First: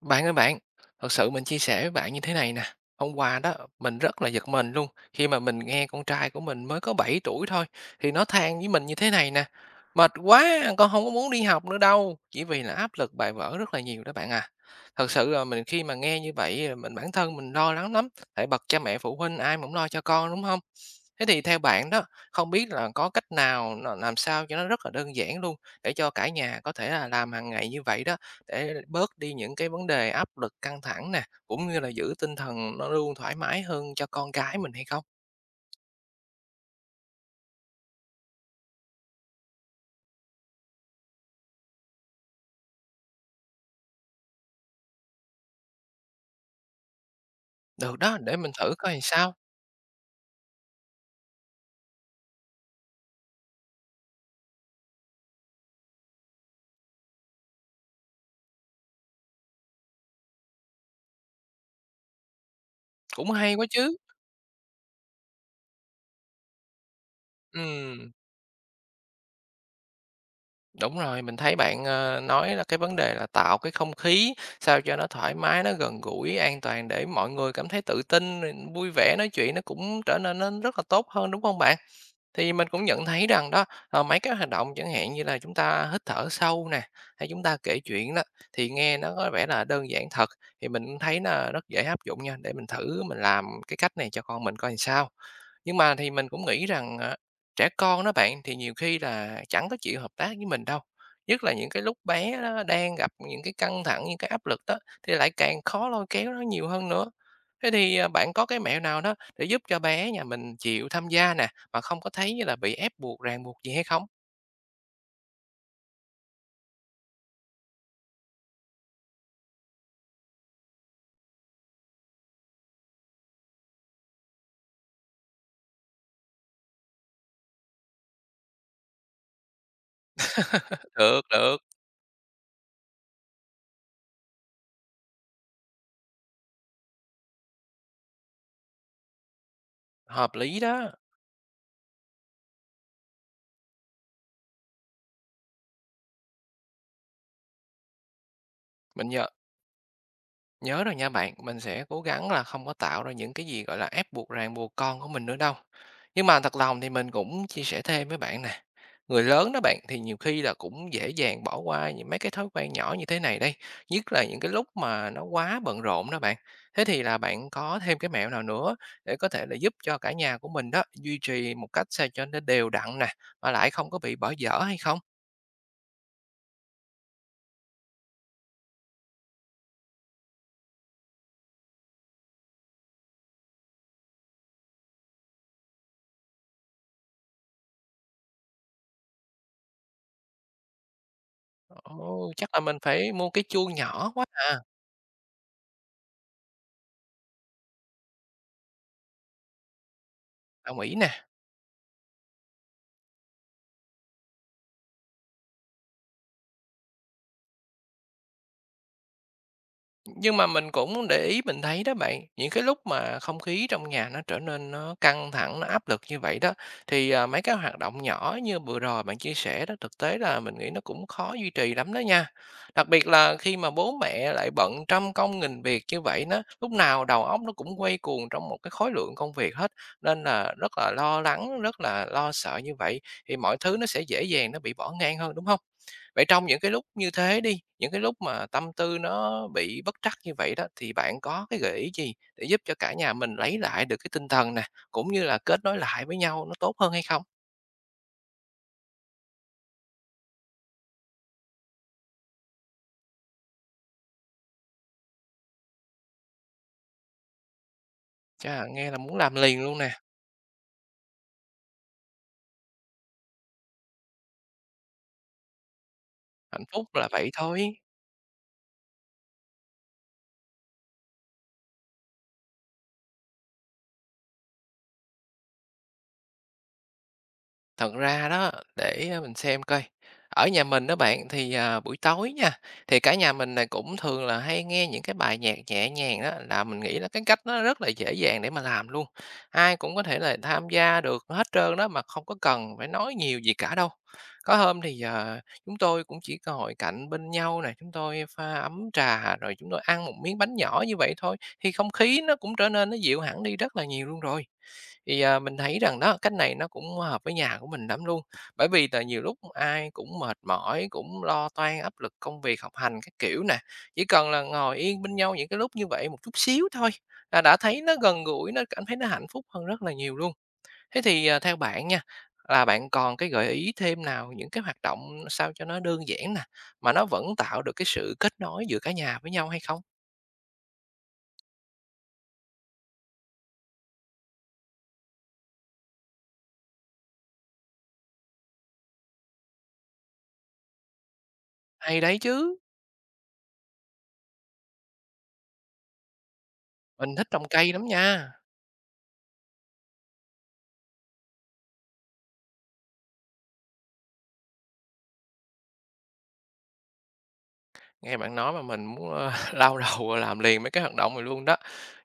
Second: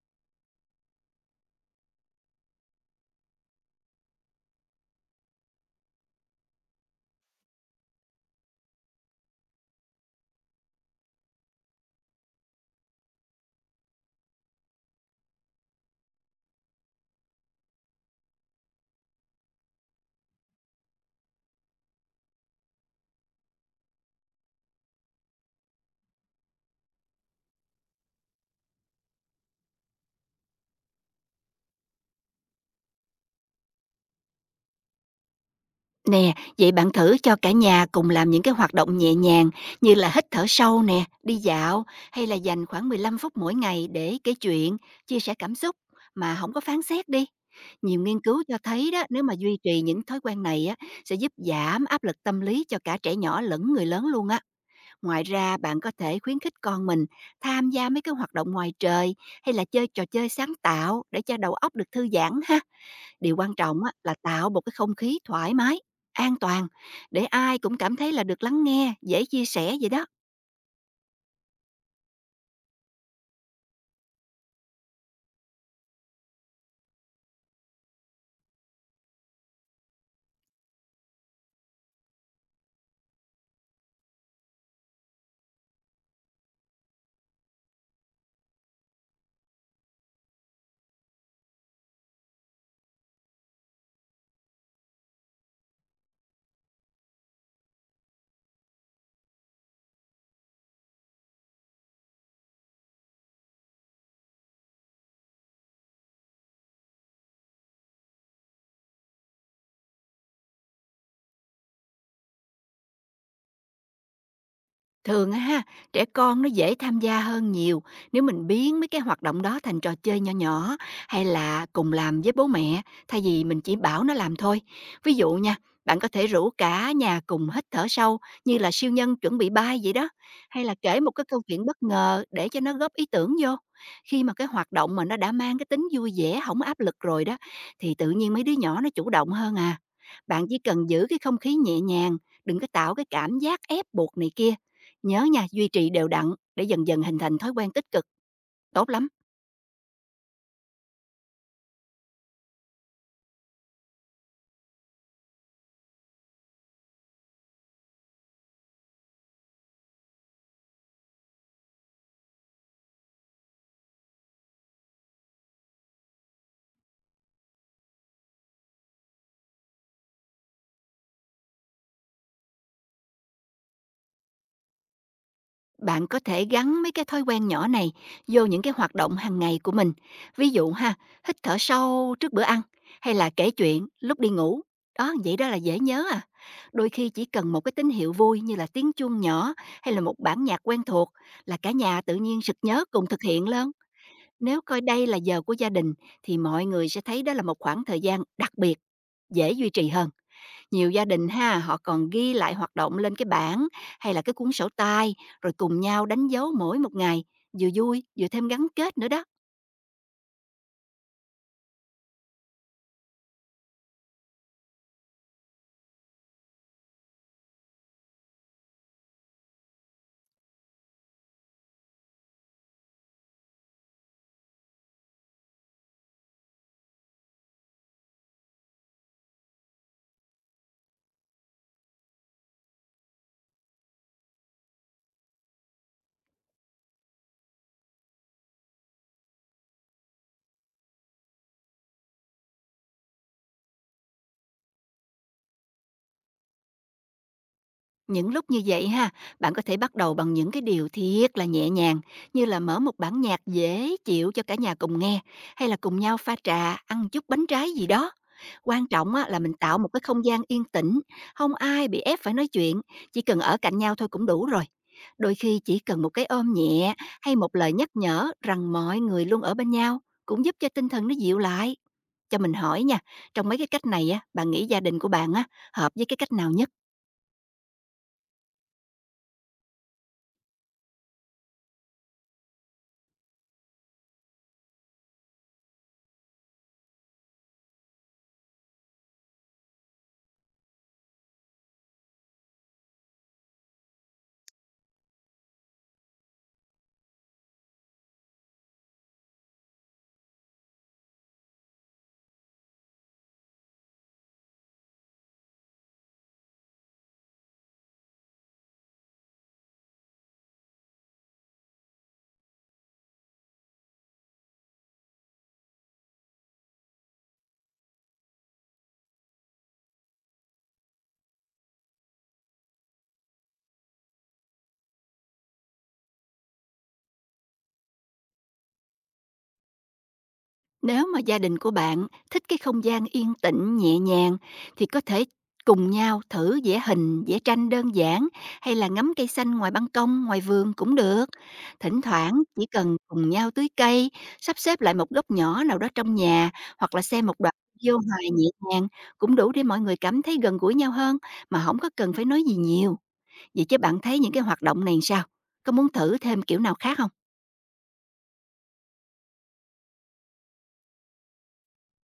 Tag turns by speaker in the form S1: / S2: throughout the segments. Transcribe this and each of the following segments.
S1: Bạn ơi bạn, thật sự mình chia sẻ với bạn như thế này nè. Hôm qua đó, mình rất là giật mình luôn khi mà mình nghe con trai của mình mới có 7 tuổi thôi thì nó than với mình như thế này nè. Mệt quá, con không có muốn đi học nữa đâu, chỉ vì là áp lực bài vở rất là nhiều đó bạn à. Thật sự là mình khi mà nghe như vậy à, mình bản thân mình lo lắng lắm, tại bậc cha mẹ phụ huynh ai mà cũng lo cho con đúng không? Thế thì theo bạn đó, không biết là có cách nào làm sao cho nó rất là đơn giản luôn để cho cả nhà có thể là làm hàng ngày như vậy đó để bớt đi những cái vấn đề áp lực căng thẳng nè, cũng như là giữ tinh thần nó luôn thoải mái hơn cho con cái mình hay không?
S2: Nè, vậy bạn thử cho cả nhà cùng làm những cái hoạt động nhẹ nhàng như là hít thở sâu nè, đi dạo hay là dành khoảng 15 phút mỗi ngày để kể chuyện, chia sẻ cảm xúc mà không có phán xét đi.
S1: Được
S2: Nhiều
S1: đó,
S2: nghiên
S1: để
S2: cứu
S1: mình
S2: cho
S1: thử
S2: thấy
S1: coi làm
S2: đó, nếu mà
S1: sao.
S2: duy trì những thói quen này á sẽ giúp giảm áp lực tâm lý cho cả trẻ nhỏ lẫn người lớn luôn á. Ngoài ra, bạn có thể khuyến khích con mình tham gia mấy cái hoạt động ngoài trời hay là chơi trò chơi sáng tạo để cho đầu óc được thư giãn ha.
S1: Cũng
S2: Điều quan
S1: hay quá
S2: trọng á
S1: chứ.
S2: là tạo một cái không khí thoải mái, an toàn để ai cũng cảm thấy
S1: Ừm,
S2: là được lắng nghe, dễ chia sẻ vậy đó.
S1: đúng rồi, mình thấy bạn, nói là cái vấn đề là tạo cái không khí sao cho nó thoải mái, nó gần gũi, an toàn để mọi người cảm thấy tự tin rồi vui vẻ nói chuyện nó cũng trở nên nó rất là tốt hơn, đúng không bạn? Thì mình cũng nhận thấy rằng đó, mấy cái hành động chẳng hạn như là chúng ta hít thở sâu nè, hay chúng ta kể chuyện đó, thì nghe nó có vẻ là đơn giản thật, thì mình thấy là rất dễ áp dụng nha, để mình thử mình làm cái cách này cho con mình coi làm sao. Nhưng mà thì mình cũng nghĩ rằng, trẻ con đó bạn, thì nhiều khi là chẳng có chịu hợp tác với mình đâu, nhất là những cái lúc bé nó đang gặp những cái căng thẳng, những cái áp lực đó, thì lại càng khó lôi kéo nó nhiều hơn nữa. Thế thì, bạn có cái mẹo nào đó để giúp cho bé nhà mình chịu tham gia nè, mà không có thấy như là bị ép buộc, ràng buộc gì hay không?
S2: Thường á ha, trẻ con nó dễ tham gia hơn nhiều nếu mình biến mấy cái hoạt động đó thành trò chơi nhỏ nhỏ hay là cùng làm với bố mẹ thay vì mình chỉ bảo nó làm thôi. Ví dụ nha, bạn có thể rủ cả nhà cùng hít thở sâu như là siêu nhân chuẩn bị bay vậy đó, hay là kể một
S1: Được,
S2: cái câu
S1: được.
S2: chuyện bất ngờ để cho nó góp ý tưởng vô. Khi mà cái hoạt động mà nó đã mang cái tính vui vẻ, không áp lực rồi đó thì tự nhiên mấy đứa nhỏ nó chủ động hơn à.
S1: Hợp
S2: Bạn chỉ
S1: lý
S2: cần
S1: đó.
S2: giữ cái không khí nhẹ nhàng, đừng có tạo cái cảm giác ép buộc này kia. Nhớ nha, duy trì đều đặn để dần dần hình thành thói quen tích cực, tốt lắm.
S1: Mình nhớ nhớ rồi nha bạn, mình sẽ cố gắng là không có tạo ra những cái gì, gọi là, ép buộc, ràng buộc con của mình nữa đâu. Nhưng mà thật lòng thì mình cũng chia sẻ thêm với bạn nè. Người lớn đó bạn thì nhiều khi là cũng dễ dàng bỏ qua những mấy cái thói quen nhỏ như thế này đây, nhất là những cái lúc mà nó quá bận rộn đó bạn. Thế thì là bạn có thêm cái mẹo nào nữa để có thể là giúp cho cả nhà của mình đó duy trì một cách sao cho nó đều đặn nè, mà lại không có bị bỏ dở hay không?
S2: Bạn có thể gắn mấy cái thói quen nhỏ này vô những cái hoạt động hàng ngày của mình. Ví dụ ha, hít thở sâu trước bữa ăn hay là kể chuyện lúc đi ngủ. Đó, vậy đó là dễ nhớ à. Đôi khi chỉ cần một cái tín hiệu vui như là tiếng chuông nhỏ hay là một bản nhạc quen thuộc là cả nhà tự
S1: Ồ,
S2: nhiên
S1: chắc
S2: sực
S1: là mình
S2: nhớ cùng
S1: phải
S2: thực
S1: mua cái
S2: hiện lớn.
S1: chuông nhỏ quá à.
S2: Nếu coi đây là giờ của gia đình thì mọi người sẽ thấy đó là một khoảng thời gian đặc biệt, dễ duy trì hơn.
S1: Đồng
S2: Nhiều
S1: ý
S2: gia
S1: nè.
S2: đình ha, họ còn ghi lại hoạt động lên cái bảng hay là cái cuốn sổ tay rồi cùng nhau đánh dấu mỗi một ngày, vừa vui vừa thêm gắn kết nữa đó.
S1: Nhưng mà mình cũng để ý mình thấy đó bạn, những cái lúc mà không khí trong nhà nó trở nên nó căng thẳng, nó áp lực như vậy đó, thì, mấy cái hoạt động nhỏ như vừa rồi bạn chia sẻ đó, thực tế là mình nghĩ nó cũng khó duy trì lắm đó nha. Đặc biệt là khi mà bố mẹ lại bận trăm công nghìn việc như vậy đó, lúc nào đầu óc nó cũng quay cuồng trong một cái khối lượng công việc hết, nên là rất là lo lắng, rất là lo sợ như vậy, thì mọi thứ nó sẽ dễ dàng nó bị bỏ ngang hơn, đúng không? Vậy trong những cái lúc như thế đi, những cái lúc mà tâm tư nó bị bất trắc như vậy đó, thì bạn có cái gợi ý gì để giúp cho cả nhà mình lấy lại được cái tinh thần nè, cũng như là kết nối lại với nhau nó tốt hơn hay không?
S2: Những lúc như vậy ha, bạn có thể bắt đầu bằng những cái điều thiệt là nhẹ nhàng như là mở một bản nhạc dễ chịu cho cả nhà cùng nghe hay là cùng nhau pha trà, ăn chút bánh trái gì đó.
S1: Chà,
S2: Quan
S1: nghe là
S2: trọng
S1: muốn
S2: á
S1: làm
S2: là mình
S1: liền
S2: tạo
S1: luôn
S2: một
S1: nè.
S2: cái không gian yên tĩnh, không ai bị ép phải nói chuyện, chỉ cần ở cạnh nhau thôi cũng đủ rồi. Đôi khi chỉ cần một cái ôm
S1: Hạnh phúc
S2: nhẹ
S1: là vậy
S2: hay một
S1: thôi.
S2: lời nhắc nhở rằng mọi người luôn ở bên nhau cũng giúp cho tinh thần nó dịu lại. Cho mình hỏi nha, trong mấy cái cách này á, bạn nghĩ gia đình của bạn á, hợp với cái cách nào nhất?
S1: Thật ra đó, để, mình xem coi, ở nhà mình đó bạn thì, buổi tối nha, thì cả nhà mình này cũng thường là hay nghe những cái bài nhạc nhẹ nhàng đó là mình nghĩ là cái cách nó rất là dễ dàng để mà làm luôn. Ai cũng có thể là tham gia được hết trơn đó, mà không có cần phải nói nhiều gì cả đâu. Có hôm thì, chúng tôi cũng chỉ ngồi cạnh bên nhau này chúng tôi pha ấm trà rồi chúng tôi ăn một miếng bánh nhỏ như vậy thôi, thì không khí nó cũng trở nên nó dịu hẳn đi rất là nhiều luôn rồi. Thì, mình thấy rằng đó, cách này nó cũng hợp với nhà của mình lắm luôn, bởi vì là nhiều lúc ai cũng mệt mỏi, cũng lo toan áp lực công việc, học hành các kiểu nè, chỉ cần là ngồi yên bên nhau những cái lúc như vậy một chút xíu thôi là đã thấy nó gần gũi, nó cảm thấy nó hạnh phúc hơn rất là nhiều luôn. Thế thì, theo bạn nha, là bạn còn cái gợi ý thêm nào, những cái hoạt động sao cho nó đơn giản nè, mà nó vẫn tạo được cái sự kết nối giữa cả nhà với nhau hay không?
S2: Nếu mà gia đình của bạn thích cái không gian yên tĩnh, nhẹ nhàng thì có thể cùng nhau thử vẽ hình, vẽ tranh đơn giản hay là ngắm cây xanh ngoài ban công, ngoài vườn cũng được. Thỉnh
S1: Hay đấy
S2: thoảng
S1: chứ.
S2: chỉ cần cùng nhau tưới cây, sắp xếp lại một góc nhỏ nào đó trong nhà hoặc là
S1: Mình
S2: xem
S1: thích
S2: một
S1: trồng
S2: đoạn
S1: cây lắm
S2: video hài
S1: nha.
S2: nhẹ nhàng cũng đủ để mọi người cảm thấy gần gũi nhau hơn mà không có cần phải nói gì nhiều. Vậy chứ bạn thấy những cái hoạt động này sao? Có muốn thử thêm kiểu nào khác không?
S1: Nghe bạn nói mà mình muốn, lao đầu vào làm liền mấy cái hoạt động này luôn đó.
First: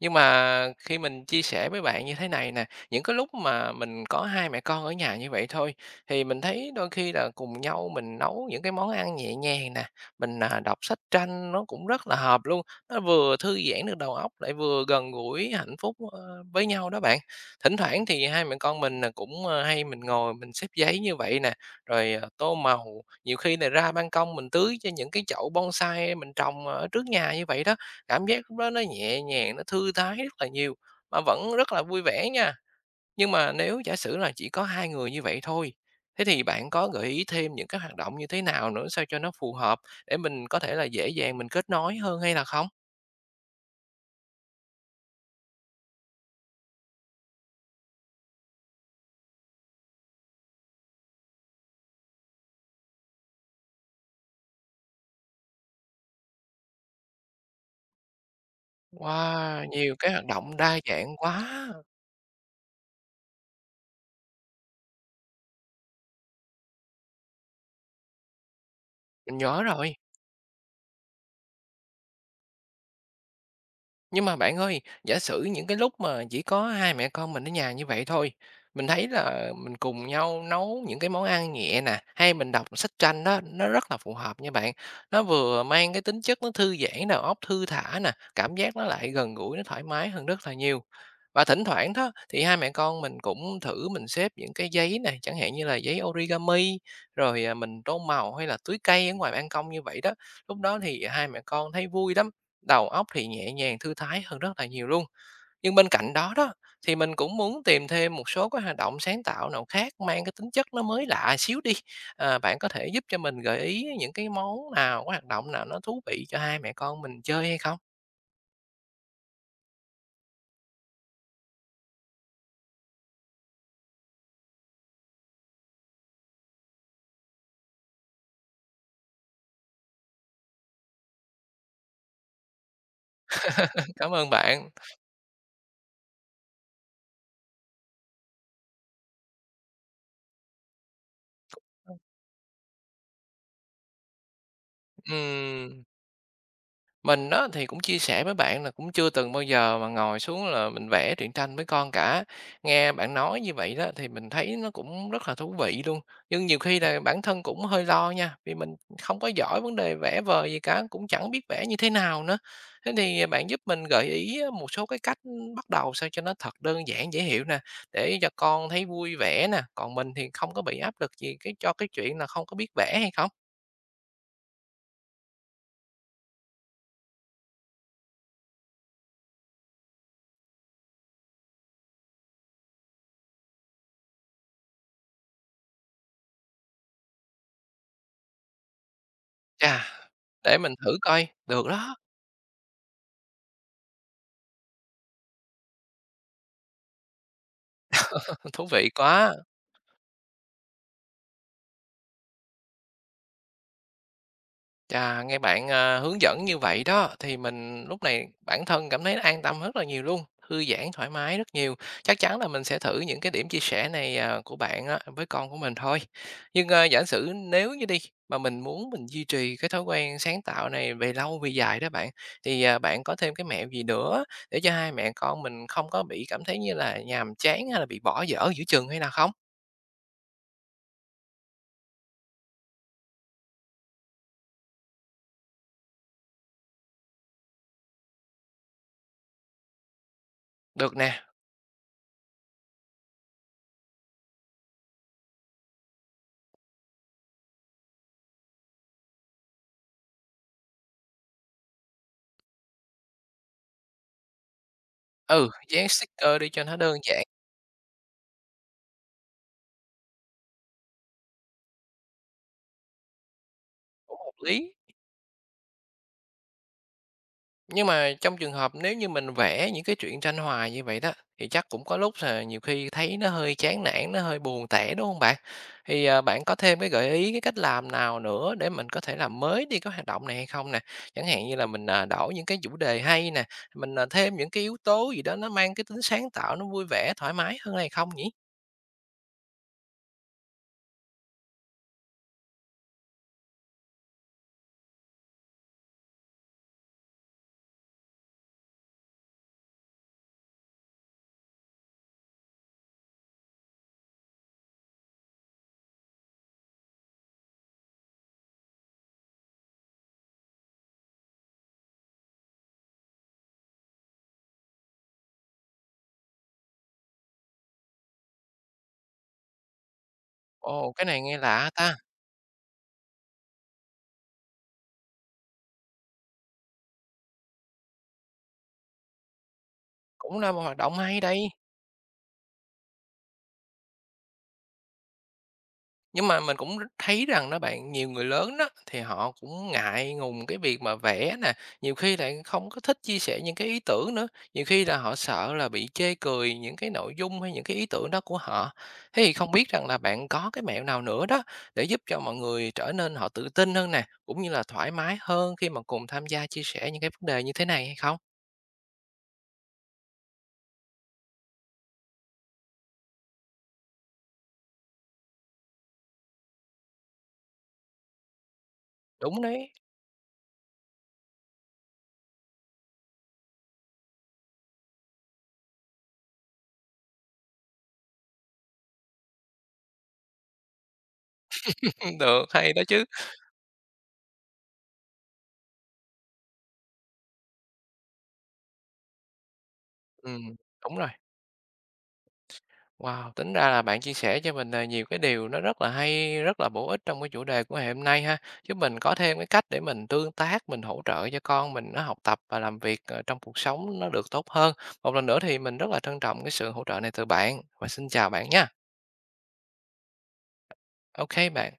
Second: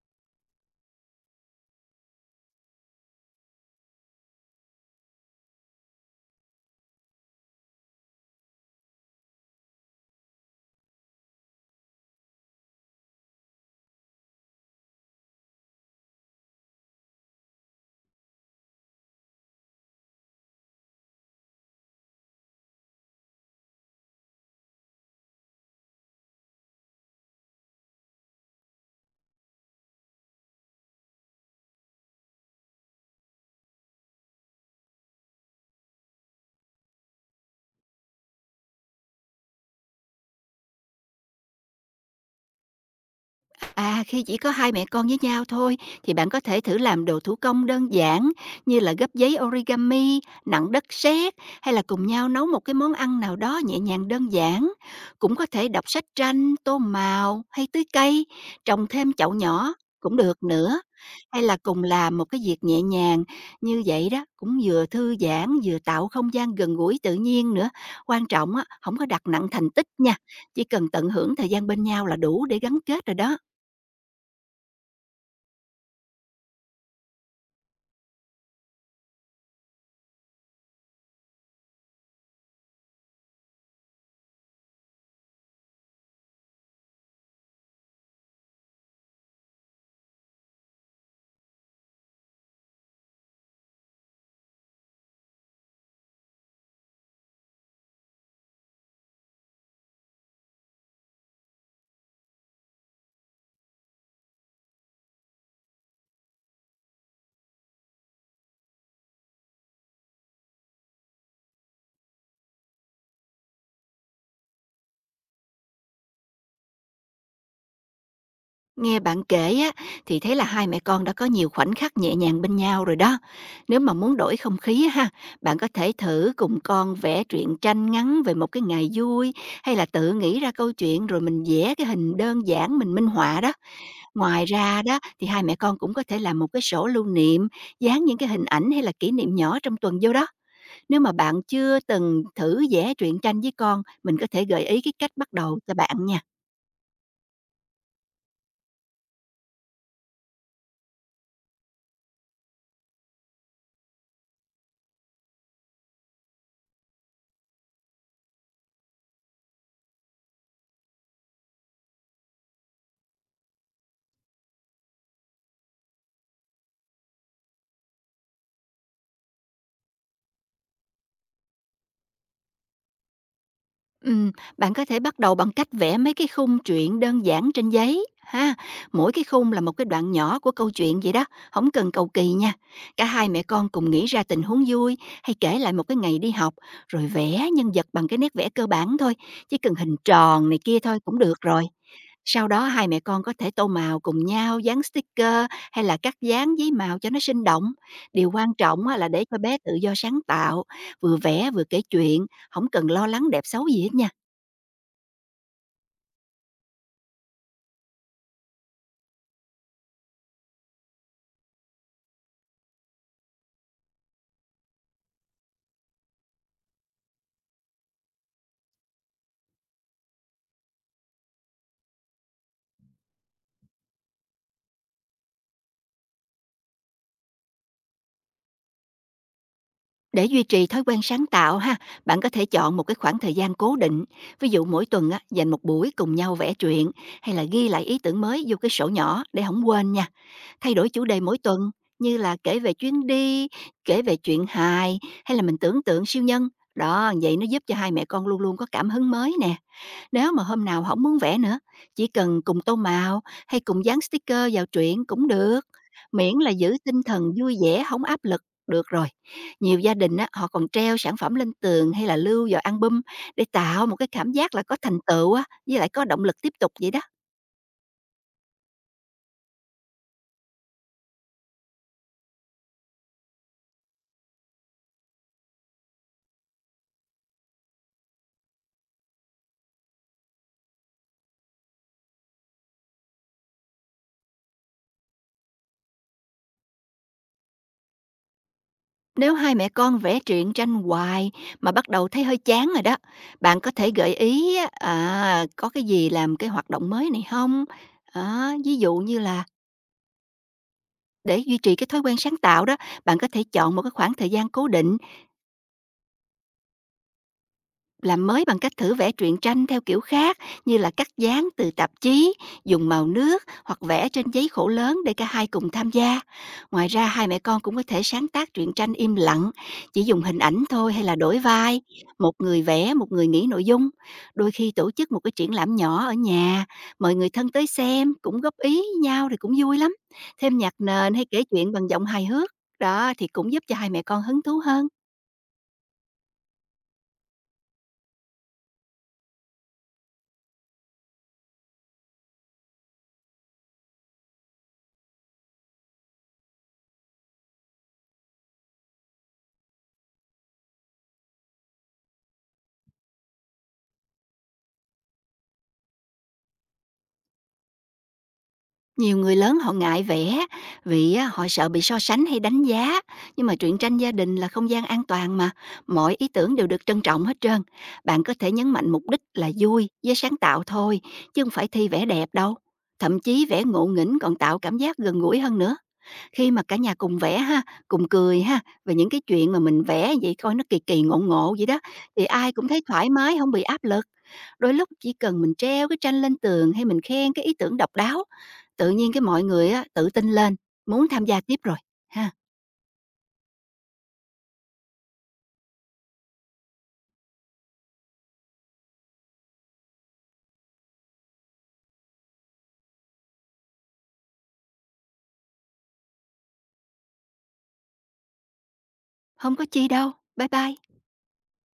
S1: Nhưng mà khi mình chia sẻ với bạn như thế này nè, những cái lúc mà mình có hai mẹ con ở nhà như vậy thôi, thì mình thấy đôi khi là cùng nhau mình nấu những cái món ăn nhẹ nhàng nè, mình, đọc sách tranh nó cũng rất là hợp luôn, nó vừa thư giãn được đầu óc lại vừa gần gũi hạnh phúc với nhau đó bạn. Thỉnh thoảng thì hai mẹ con mình, cũng, hay mình ngồi mình xếp giấy như vậy nè, rồi, tô màu. Nhiều khi này ra ban công mình tưới cho những cái chậu bonsai mình trồng ở trước nhà như vậy đó, cảm giác lúc đó nó nhẹ nhàng, nó thư thái rất là nhiều, mà vẫn rất là vui vẻ nha. Nhưng mà nếu giả sử là chỉ có 2 người như vậy thôi, thế thì bạn có gợi ý thêm những cái hoạt động như thế nào nữa sao cho nó phù hợp để mình có thể là dễ dàng mình kết nối hơn hay là không?
S2: À, khi chỉ có hai mẹ con với nhau thôi thì bạn có thể thử làm đồ thủ công đơn giản như là gấp giấy origami, nặn đất sét hay là cùng nhau nấu một cái món ăn nào đó nhẹ nhàng đơn giản. Cũng có thể đọc sách tranh, tô màu hay tưới cây, trồng thêm chậu
S1: Wow,
S2: nhỏ
S1: nhiều cái
S2: cũng
S1: hoạt
S2: được
S1: động đa
S2: nữa.
S1: dạng
S2: Hay
S1: quá!
S2: là cùng làm một cái việc nhẹ nhàng như vậy đó, cũng vừa thư giãn vừa tạo không gian gần gũi tự nhiên nữa. Quan trọng á, không có đặt
S1: Mình
S2: nặng
S1: nhớ
S2: thành tích
S1: rồi.
S2: nha, chỉ cần tận hưởng thời gian bên nhau là đủ để gắn kết rồi đó.
S1: Nhưng mà bạn ơi, giả sử những cái lúc mà chỉ có hai mẹ con mình ở nhà như vậy thôi, mình thấy là mình cùng nhau nấu những cái món ăn nhẹ nè, hay mình đọc sách tranh đó, nó rất là phù hợp nha bạn. Nó vừa mang cái tính chất nó thư giãn đầu óc thư thả nè, cảm giác nó lại gần gũi, nó thoải mái hơn rất là nhiều. Và thỉnh thoảng đó thì hai mẹ con mình cũng thử mình xếp những cái giấy này, chẳng hạn như là giấy origami, rồi mình tô màu hay là tưới cây ở ngoài ban công như vậy đó. Lúc đó thì hai mẹ con thấy vui lắm, đầu óc thì nhẹ nhàng, thư thái hơn rất là nhiều luôn. Nhưng bên cạnh đó đó, thì mình cũng muốn tìm thêm một số cái hoạt động sáng tạo nào khác mang cái tính chất nó mới lạ xíu đi. Bạn có thể giúp cho mình gợi ý những cái món nào, cái hoạt động nào nó thú vị cho hai mẹ con mình chơi hay không?
S2: Nghe bạn kể á, thì thấy là hai mẹ con đã có nhiều khoảnh khắc nhẹ nhàng bên nhau rồi đó. Nếu mà muốn đổi không khí á ha, bạn có thể thử cùng con vẽ truyện tranh ngắn về một cái ngày vui hay là tự nghĩ ra câu chuyện rồi mình vẽ cái hình đơn giản mình minh họa đó.
S1: Cảm ơn
S2: Ngoài
S1: bạn.
S2: ra đó thì hai mẹ con cũng có thể làm một cái sổ lưu niệm, dán những cái hình ảnh hay là kỷ niệm nhỏ trong tuần vô đó. Nếu mà bạn chưa từng thử vẽ truyện tranh với con, mình có thể gợi ý cái cách bắt đầu cho
S1: Ừm.
S2: bạn nha.
S1: Mình á, thì cũng chia sẻ với bạn là cũng chưa từng bao giờ mà ngồi xuống là mình vẽ truyện tranh với con cả. Nghe bạn nói như vậy đó thì mình thấy nó cũng rất là thú vị luôn. Nhưng nhiều khi là bản thân cũng hơi lo nha, vì mình không có giỏi vấn đề vẽ vời gì cả, cũng chẳng biết vẽ như thế nào nữa. Thế thì bạn giúp mình gợi ý một số cái cách bắt đầu sao cho nó thật đơn giản dễ hiểu nè, để cho con thấy vui vẻ nè, còn mình thì không có bị áp lực gì cái cho cái chuyện là không có biết vẽ hay không?
S2: Ừm, bạn có thể bắt đầu bằng cách vẽ mấy cái khung truyện đơn giản trên giấy ha. Mỗi cái khung là một cái đoạn nhỏ của câu chuyện vậy đó, không cần cầu kỳ nha. Cả hai mẹ con cùng nghĩ ra tình huống vui hay kể lại một cái ngày đi học rồi vẽ nhân vật bằng cái nét vẽ cơ bản thôi, chỉ cần
S1: Chà,
S2: hình tròn này
S1: để mình
S2: kia thôi
S1: thử
S2: cũng
S1: coi,
S2: được rồi.
S1: được đó.
S2: Sau đó hai mẹ con có thể tô màu cùng nhau, dán sticker hay là cắt dán giấy màu cho nó sinh động. Điều quan
S1: Thú
S2: trọng
S1: vị
S2: á là để
S1: quá.
S2: cho bé tự do sáng tạo, vừa vẽ vừa kể chuyện không cần lo lắng đẹp xấu gì hết nha.
S1: Chà, nghe bạn, hướng dẫn như vậy đó, thì mình lúc này bản thân cảm thấy an tâm rất là nhiều luôn, thư giãn, thoải mái rất nhiều. Chắc chắn là mình sẽ thử những cái điểm chia sẻ này, của bạn á với con của mình thôi. Nhưng, giả sử nếu như đi, mà mình muốn mình duy trì cái thói quen sáng tạo này về lâu về dài đó bạn, thì, bạn có thêm cái mẹo gì nữa để cho hai mẹ con mình không có bị cảm thấy như là nhàm chán hay là bị bỏ dở giữa chừng hay là không?
S2: Để duy trì thói quen sáng tạo ha, bạn có thể chọn một cái khoảng thời gian cố định, ví dụ mỗi tuần á, dành một buổi cùng nhau vẽ truyện hay là ghi lại ý tưởng mới vô cái sổ nhỏ để không quên nha. Thay đổi
S1: Được
S2: chủ đề
S1: nè,
S2: mỗi tuần như là kể về chuyến đi, kể về chuyện hài hay là mình tưởng tượng siêu nhân. Đó, vậy nó giúp cho hai mẹ con luôn luôn có cảm hứng mới nè. Nếu mà hôm nào không muốn vẽ nữa, chỉ cần cùng tô màu hay cùng dán sticker vào truyện cũng
S1: ừ,
S2: được,
S1: dán
S2: miễn
S1: sticker đi
S2: là
S1: cho
S2: giữ
S1: nó đơn
S2: tinh thần
S1: giản.
S2: vui vẻ, không áp lực, được rồi. Nhiều gia đình á, họ còn treo sản phẩm lên tường hay là lưu vào album để tạo một cái cảm
S1: Hợp
S2: giác là
S1: lý.
S2: có thành tựu á, với lại có động lực tiếp tục vậy đó.
S1: Nhưng mà trong trường hợp nếu như mình vẽ những cái truyện tranh hoài như vậy đó, thì chắc cũng có lúc là nhiều khi thấy nó hơi chán nản, nó hơi buồn tẻ, đúng không bạn? Thì, bạn có thêm cái gợi ý, cái cách làm nào nữa để mình có thể làm mới đi cái hoạt động này hay không nè? Chẳng hạn như là mình, đổi những cái chủ đề hay nè, mình, thêm những cái yếu tố gì đó nó mang cái tính sáng tạo, nó vui vẻ, thoải mái hơn hay không nhỉ?
S2: Nếu hai mẹ con vẽ truyện tranh hoài mà bắt đầu thấy hơi chán rồi đó, bạn có thể gợi ý á, có cái gì làm cái hoạt động mới này không. Đó, ví dụ như là... Để duy trì cái thói quen sáng tạo đó, bạn có thể chọn một cái khoảng thời gian cố định làm mới bằng cách thử vẽ truyện tranh theo kiểu khác như là cắt dán từ tạp chí, dùng màu nước hoặc vẽ trên giấy khổ lớn để cả hai cùng tham gia. Ngoài ra hai mẹ con cũng có thể sáng tác truyện tranh im lặng, chỉ dùng hình ảnh thôi
S1: Ồ,
S2: hay
S1: cái
S2: là
S1: này
S2: đổi
S1: nghe lạ
S2: vai,
S1: ta.
S2: một người vẽ, một người nghĩ nội dung. Đôi khi tổ chức một cái triển lãm nhỏ ở nhà, mời người thân tới xem cũng góp ý nhau thì cũng vui lắm.
S1: Cũng là
S2: Thêm
S1: một
S2: nhạc
S1: hoạt động
S2: nền
S1: hay
S2: hay kể
S1: đây.
S2: chuyện bằng giọng hài hước, đó thì cũng giúp cho hai mẹ con hứng thú hơn.
S1: Nhưng mà mình cũng thấy rằng đó bạn, nhiều người lớn đó, thì họ cũng ngại ngùng cái việc mà vẽ nè, nhiều khi lại không có thích chia sẻ những cái ý tưởng nữa, nhiều khi là họ sợ là bị chê cười những cái nội dung hay những cái ý tưởng đó của họ. Thế thì không biết rằng là bạn có cái mẹo nào nữa đó để giúp cho mọi người trở nên họ tự tin hơn nè, cũng như là thoải mái hơn khi mà cùng tham gia chia sẻ những cái vấn đề như thế này hay không?
S2: Nhiều người lớn họ ngại vẽ vì á, họ sợ bị so sánh hay đánh giá, nhưng mà truyện tranh gia đình là không gian an toàn mà, mọi ý tưởng đều được trân trọng hết trơn. Bạn có thể nhấn mạnh mục đích
S1: Đúng
S2: là
S1: đấy.
S2: vui với sáng tạo thôi, chứ không phải thi vẽ đẹp đâu. Thậm chí vẽ ngộ nghĩnh còn tạo cảm giác gần gũi hơn nữa. Khi mà cả nhà cùng vẽ ha, cùng cười ha, về những cái chuyện mà mình vẽ vậy coi nó kỳ kỳ, ngộ ngộ vậy đó, thì
S1: Được,
S2: ai cũng
S1: hay
S2: thấy
S1: đó chứ.
S2: thoải mái, không bị áp lực. Đôi lúc chỉ cần mình treo cái tranh lên tường hay mình khen cái ý tưởng độc đáo, tự nhiên cái mọi người á tự tin
S1: Ừm,
S2: lên,
S1: đúng
S2: muốn
S1: rồi.
S2: tham gia tiếp rồi ha.
S1: Wow, tính ra là bạn chia sẻ cho mình, nhiều cái điều nó rất là hay, rất là bổ ích trong cái chủ đề của ngày hôm nay ha, giúp mình có thêm cái cách để mình tương tác, mình hỗ trợ cho con mình nó học tập và làm việc, trong cuộc sống nó được tốt hơn. Một lần nữa thì mình rất là trân trọng cái sự hỗ trợ này từ bạn và xin chào bạn nha.
S2: Không có chi đâu. Bye bye.
S1: Ok bạn.